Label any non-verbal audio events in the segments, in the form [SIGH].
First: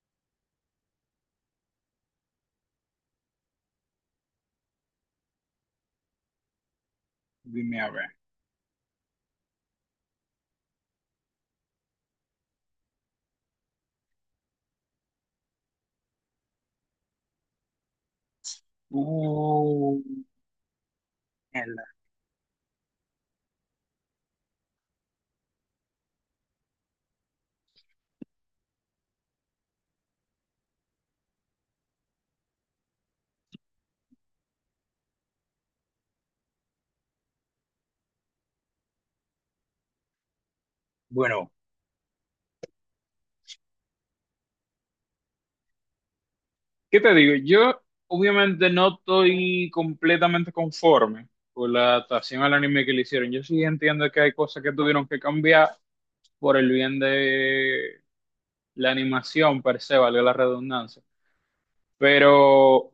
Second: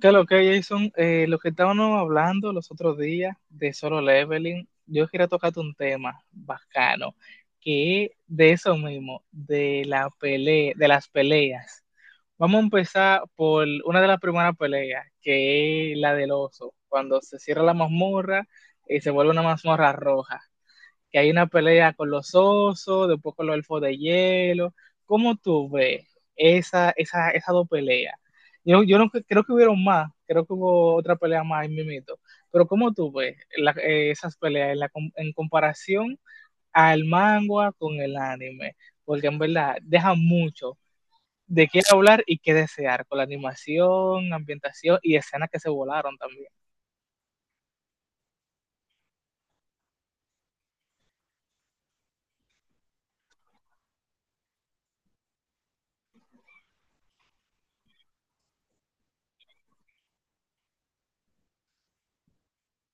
¿Qué lo que, Jason? Lo que estábamos hablando los otros días de Solo Leveling, yo quería tocarte un tema bacano, Dime a que ver. es de eso mismo, de la pele, de las peleas. Vamos a empezar por una de las primeras peleas, que es la del oso, cuando se cierra la mazmorra y se vuelve una mazmorra Uh, roja, que hay una mierda. pelea con los osos, después con los elfos de hielo. ¿Cómo tú ves esas dos peleas? Yo no cre- creo que hubieron más, creo que hubo otra pelea más en Mimito, pero ¿cómo tú ves esas peleas en, en comparación al manga con el anime? Porque en verdad deja mucho Bueno, de qué hablar y qué desear con la animación, ambientación y escenas que se volaron también. ¿qué te digo? Yo obviamente no estoy completamente conforme con la adaptación al anime que le hicieron. Yo sí entiendo que hay cosas que tuvieron que cambiar por el bien de la animación per se, valga la redundancia. Pero,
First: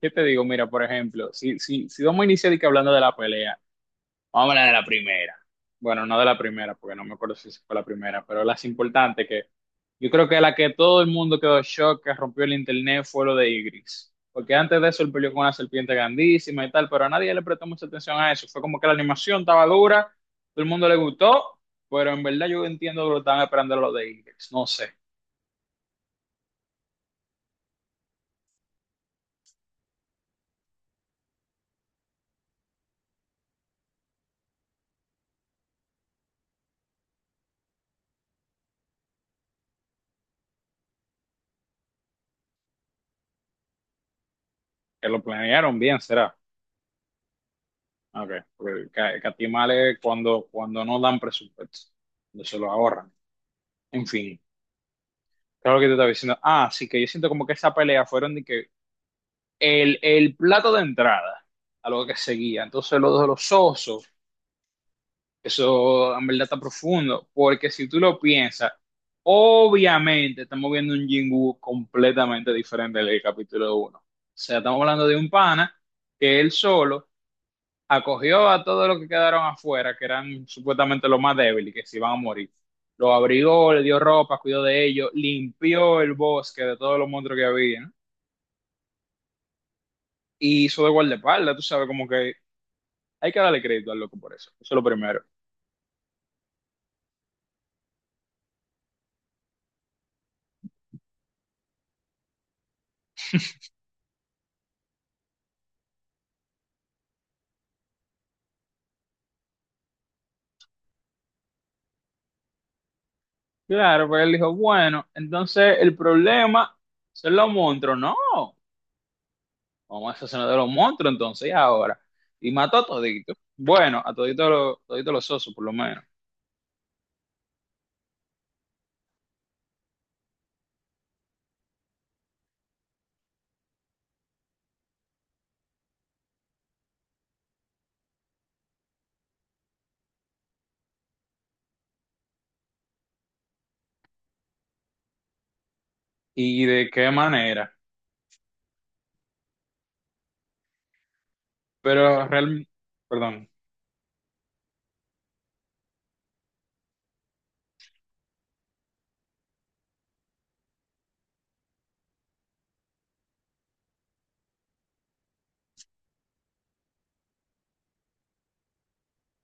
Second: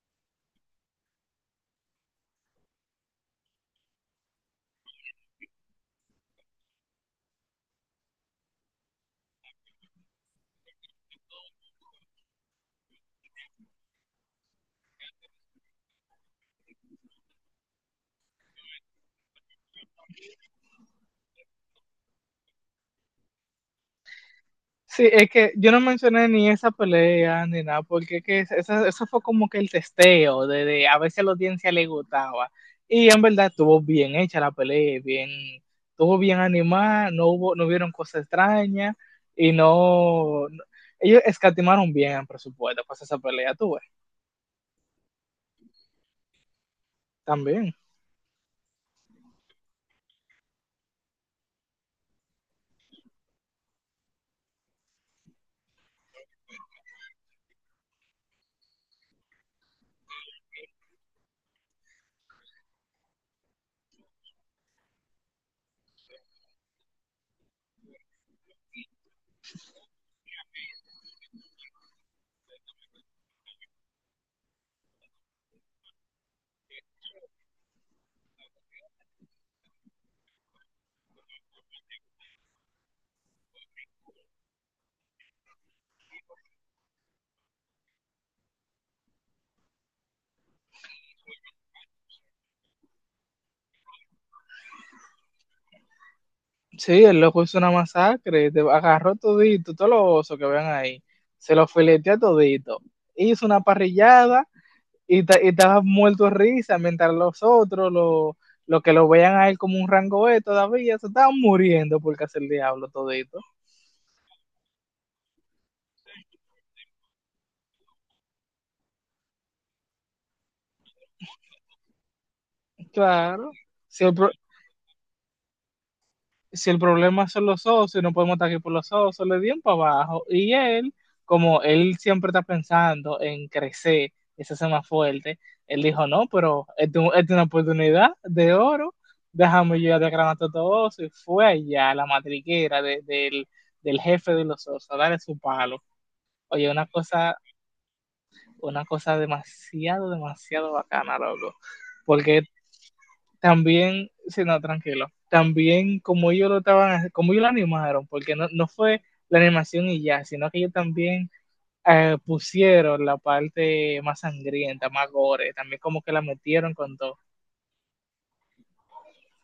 ¿qué te digo? Mira, por ejemplo, si vamos a iniciar y que hablando de la pelea. Vamos a hablar de la primera. Bueno, no de la primera, porque no me acuerdo si fue la primera, pero las importantes que yo creo que la que todo el mundo quedó en shock, que rompió el internet, fue lo de Igris. Porque antes de eso él peleó con una serpiente grandísima y tal, pero a nadie le prestó mucha atención a eso. Fue como que la animación estaba dura, todo el mundo le gustó, pero en verdad yo entiendo que lo estaban esperando lo de Igris. No sé, Sí, es que yo no mencioné ni esa pelea ni nada, porque es que es- esa- eso fue como que el testeo de a ver si a la audiencia le gustaba. Y en verdad estuvo bien hecha la pelea, bien, estuvo bien animada, no hubieron cosas extrañas y ellos escatimaron bien el presupuesto para esa pelea, tuve que lo planearon bien, será. también. Ok, porque catimales cuando no dan presupuesto, cuando se lo ahorran. En fin. Claro lo que te estaba diciendo. Ah, sí, que yo siento como que esa pelea fueron de que el plato de entrada a lo que seguía. Entonces, lo de los osos, eso en verdad está profundo. Porque si tú lo piensas, obviamente estamos viendo un Jingu completamente diferente del capítulo uno. O sea, estamos hablando de un pana que él solo acogió a todos los que quedaron afuera, que eran supuestamente los más débiles, que se iban a morir. Los abrigó, le dio ropa, cuidó de ellos, limpió el bosque de todos los monstruos que había, ¿no? Y hizo de guardaespaldas, tú sabes, como que hay que darle crédito al loco por eso. Eso es lo primero. Sí, el loco hizo una masacre, te agarró todito, todos los osos que vean ahí, se los fileteó todito, hizo una [LAUGHS] parrillada y, y te has muerto de risa, mientras lo que lo vean a él como un rango E todavía, se estaban muriendo porque hace el diablo todito. Claro, pero él dijo, bueno, entonces el problema son los monstruos. No, vamos a asesinar de los monstruos entonces y ahora. Y mató a todito. Claro, Bueno, si a el, pro- todito, todito los osos por lo menos. si el problema son los socios, no podemos estar aquí por los socios, le dieron para abajo. Y él, como él siempre está pensando en crecer, ese ser más fuerte, él dijo, no, pero esta es una oportunidad de oro, déjame yo de a todo eso. Y fue allá a la matriquera del, del jefe de los socios a darle su palo. ¿Y Oye, de qué manera? una cosa demasiado, demasiado bacana, loco. Pero Porque real, perdón, también, si no, tranquilo, también como ellos lo estaban, como ellos lo animaron, porque no fue la animación y ya, sino que ellos también pusieron la parte más sangrienta, más gore, también como que la metieron con todo.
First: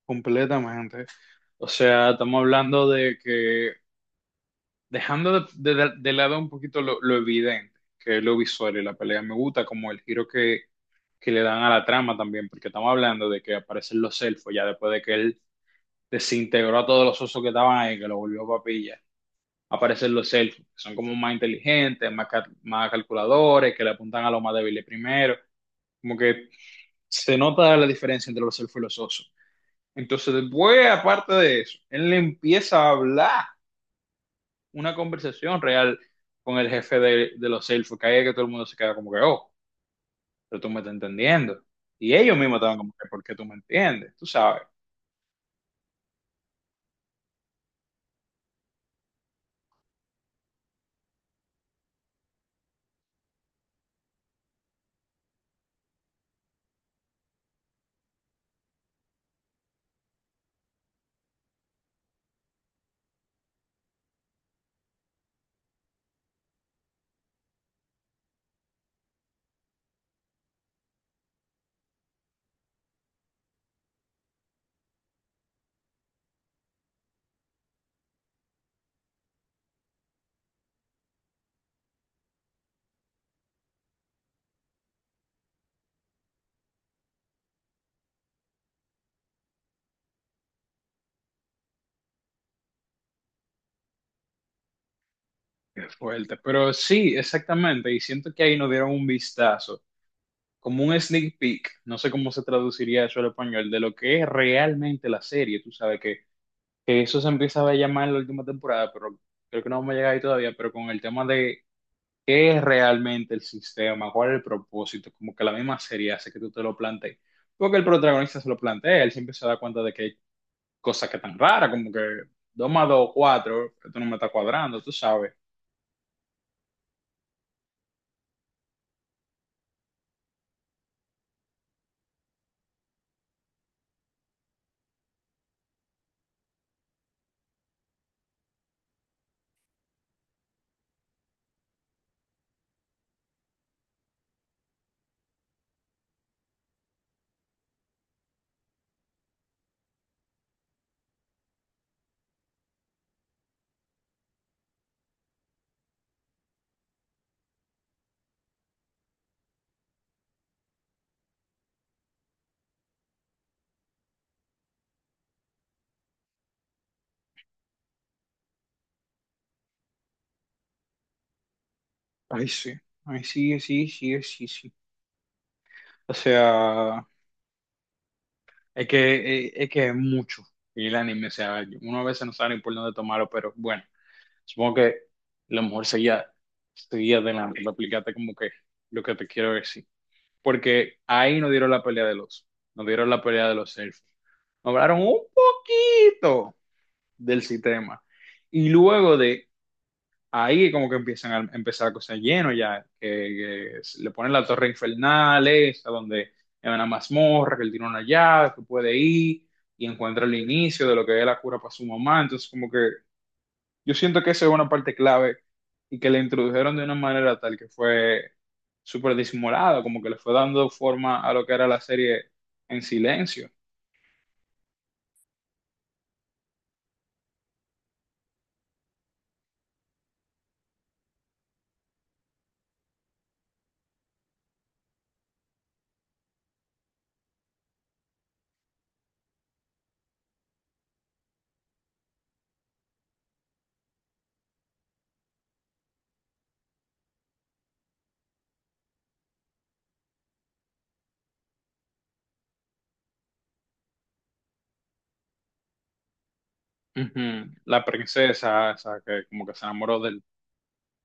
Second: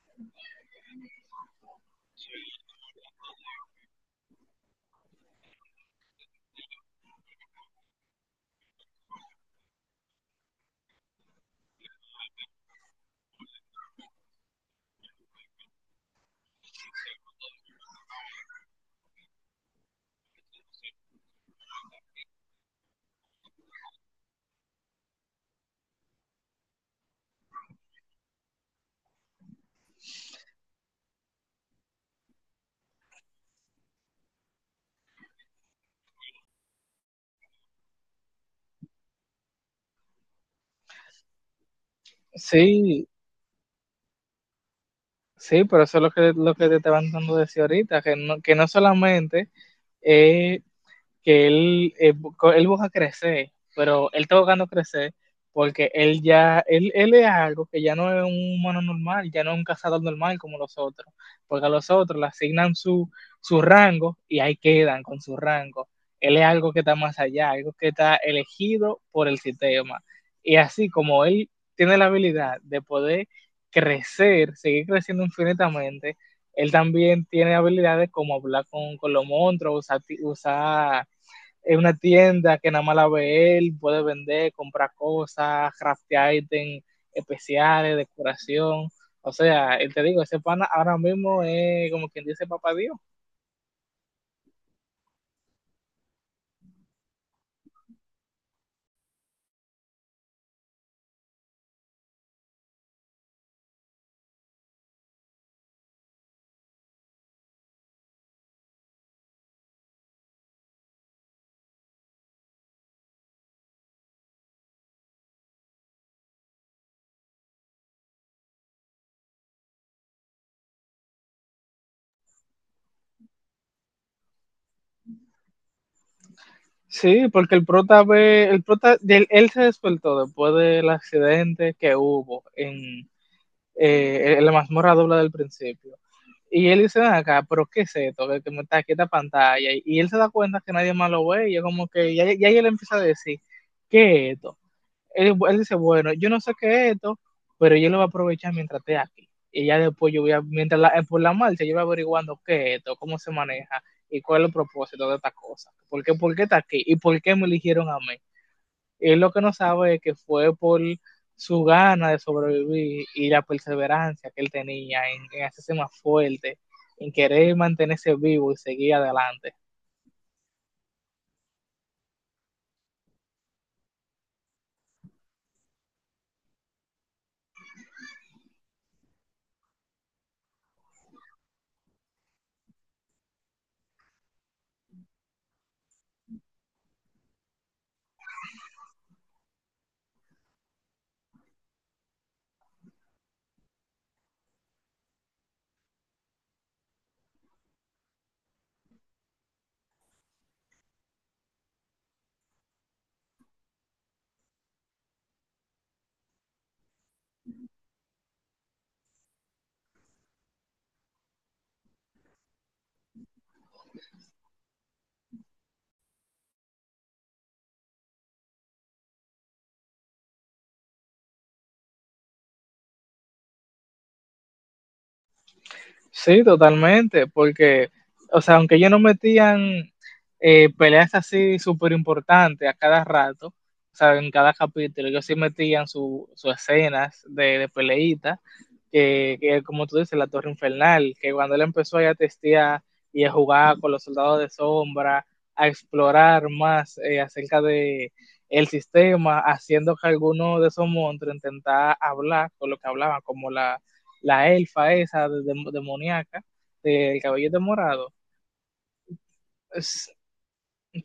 completamente. O sea, estamos hablando de que, dejando de, de lado un poquito lo evidente, que es lo visual y la pelea, me gusta como el giro que le dan a la trama también, porque estamos hablando de que aparecen los elfos, ya después de que él desintegró a todos los osos que estaban ahí, que lo volvió papilla, aparecen los elfos, que son como más inteligentes, más, más calculadores, que le apuntan a los más débiles primero, como que se nota la diferencia entre los elfos y los osos. Entonces, después, aparte de eso, él le empieza a hablar una conversación real con el jefe de los elfos, que ahí es que todo el mundo se queda como que, oh, pero tú me estás entendiendo. Y ellos mismos estaban como Sí, que, ¿por qué tú me entiendes? Tú sabes, sí, pero eso es lo que te estaban dando decir ahorita, que no solamente es que él busca crecer, pero él está buscando crecer porque él es algo que ya no es un humano normal, ya no es un cazador normal como los otros, porque a los otros le asignan su, su rango y ahí quedan con su rango. Él es algo que está más allá, algo que está elegido por el sistema. Y así como él tiene la habilidad de poder crecer, seguir creciendo infinitamente, él también tiene habilidades como hablar con los monstruos, usar es una tienda que nada más la ve él, puede vender, comprar cosas, craftear ítems especiales, decoración. O sea, él te digo, ese pana ahora mismo es como quien dice papá Dios. qué fuerte. Pero sí, exactamente, y siento que ahí nos dieron un vistazo, como un sneak peek, no sé cómo se traduciría eso al español, de lo que es realmente la serie. Tú sabes que eso se empieza a llamar en la última temporada, pero creo que no vamos a llegar ahí todavía, pero con el tema de ¿qué es realmente el sistema? ¿Cuál es el propósito? Como que la misma serie hace que tú te lo plantees. Porque el protagonista se lo plantea, él siempre se da cuenta de que hay cosas que están raras, como que 2 más 2 4. Esto no me está cuadrando, tú sabes. Sí, porque el prota, él se despertó después del accidente que hubo en la mazmorra doble del principio. Y él dice, "Ven acá, pero ¿qué es esto? Que, me está aquí esta pantalla". Y él se da cuenta que nadie más lo ve y es como que, ya él empieza a decir, ¿qué es esto? Él dice, bueno, yo no sé qué es esto, pero yo lo voy a aprovechar mientras esté aquí. Y ya después yo voy a, mientras por la marcha, yo voy averiguando qué es esto, cómo se maneja y cuál es el propósito de esta cosa. Por qué está aquí? ¿Y por qué me eligieron a mí? Él lo que no sabe es que fue por su gana de sobrevivir y la perseverancia que él tenía en hacerse más fuerte, en querer mantenerse vivo y seguir adelante. Ay, sí, ay, sí, sí, sí, sí, sí. O sea, es que es mucho. Y el anime, o sea, uno a veces no sabe ni por dónde tomarlo, pero bueno, supongo que lo mejor sería, sería de la, de aplicarte como que lo que te quiero decir. Porque ahí nos dieron la pelea de los, nos dieron la pelea de los selfies. Nos hablaron un poquito del sistema. Y luego de ahí como que empiezan a empezar a cosas lleno ya, que se le ponen la torre infernal, esa donde es una mazmorra, que él tiene una llave, que puede ir y encuentra el inicio de lo que es la cura para su mamá. Entonces como que yo siento que esa es una parte clave y que le introdujeron de una manera tal que fue súper disimulada, como que le fue dando forma a lo que era la serie en silencio. Sí, totalmente, porque, o sea, aunque ellos no metían peleas así súper importantes a cada rato, o sea, en cada capítulo, ellos sí metían sus escenas de peleita, que como tú dices, la Torre Infernal, que cuando él empezó ahí a testear y a jugar con los soldados de sombra, a explorar más acerca de el sistema, haciendo que alguno de esos monstruos intentara hablar con lo que hablaban, como la elfa esa demoníaca, del Ujú. caballete La morado. princesa, esa que como que se enamoró del...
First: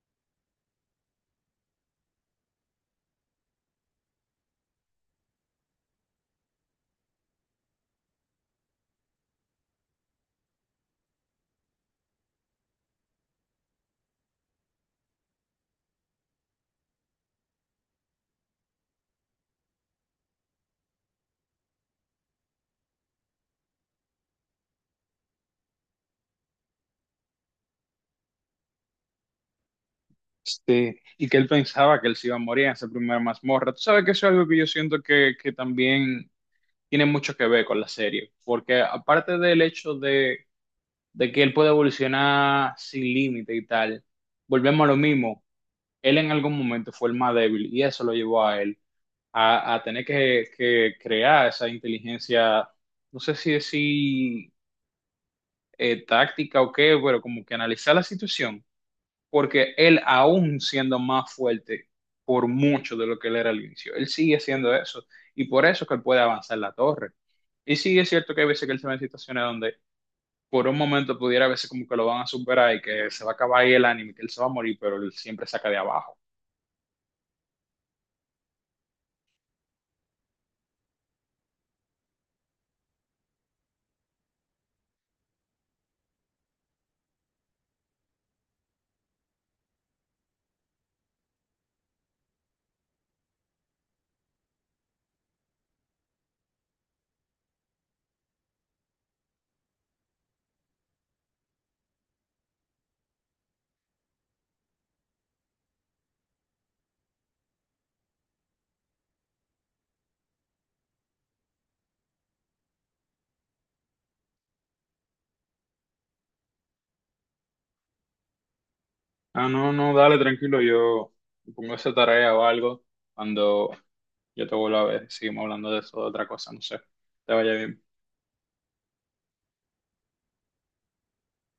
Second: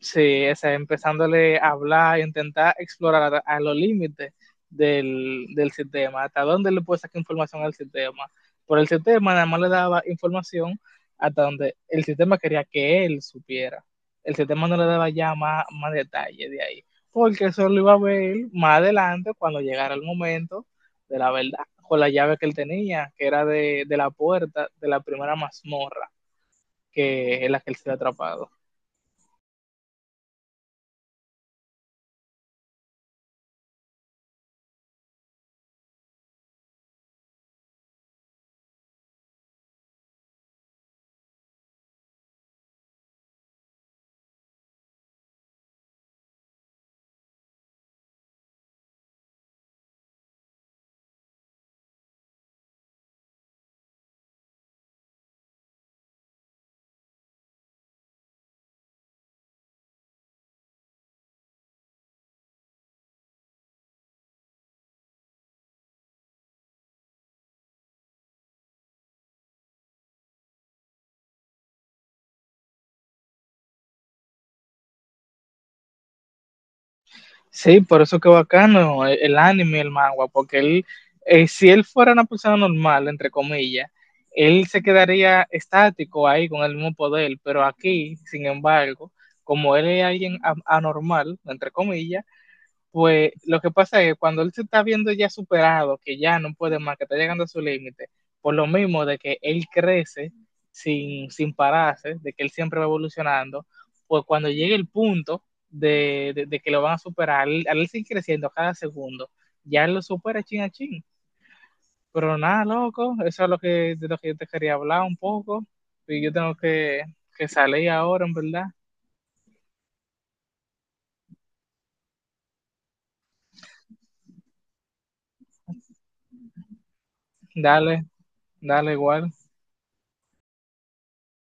Sí, ese, empezándole a hablar, intentar explorar a los límites del, sistema, hasta dónde le puede sacar información al sistema. Por el sistema nada más le daba información hasta donde el sistema quería que él supiera. El sistema no le daba ya más detalle de ahí, porque eso lo iba a ver más adelante cuando llegara el momento de la verdad, con la llave que él tenía, que era de la puerta de la primera mazmorra, que es la que él se había atrapado. Sí, y que él pensaba que él se iba a morir en esa primera mazmorra. Tú sabes que eso es algo que yo siento que también tiene mucho que ver con la serie, porque aparte del hecho de que él puede evolucionar sin límite y tal, volvemos a lo mismo, él en algún momento fue el más débil y eso lo llevó a él a tener que crear esa inteligencia, no sé si decir táctica o qué, pero como que analizar la situación, porque él aún siendo más fuerte por mucho de lo que él era al inicio, él sigue siendo eso y por eso es que él puede avanzar la torre. Y sí es cierto que hay veces que él se ve en situaciones donde por un momento pudiera a veces como que lo van a superar y que se va a acabar ahí el anime, que él se va a morir, pero él siempre saca de abajo. Sí, por eso que bacano el anime, el manga, porque si él fuera una persona normal, entre comillas, él se quedaría estático ahí con el mismo poder, pero aquí, sin embargo, como él es alguien anormal, entre comillas, pues lo que pasa es que cuando él se está viendo ya superado, que ya no puede más, que está llegando a su límite, por lo mismo de que él crece sin pararse, de que él siempre va evolucionando, pues cuando llegue el punto de que lo van a superar, al él sigue creciendo cada segundo, ya él lo supera chin a chin. Pero nada, loco, eso es lo que, de lo que yo te quería hablar un poco. Y yo tengo que salir ahora, en verdad. Ah, no, no, dale, tranquilo, yo pongo esa tarea o algo. Cuando yo te vuelva a ver, seguimos hablando de eso, de otra cosa, no sé. Te vaya bien. Dale, dale igual.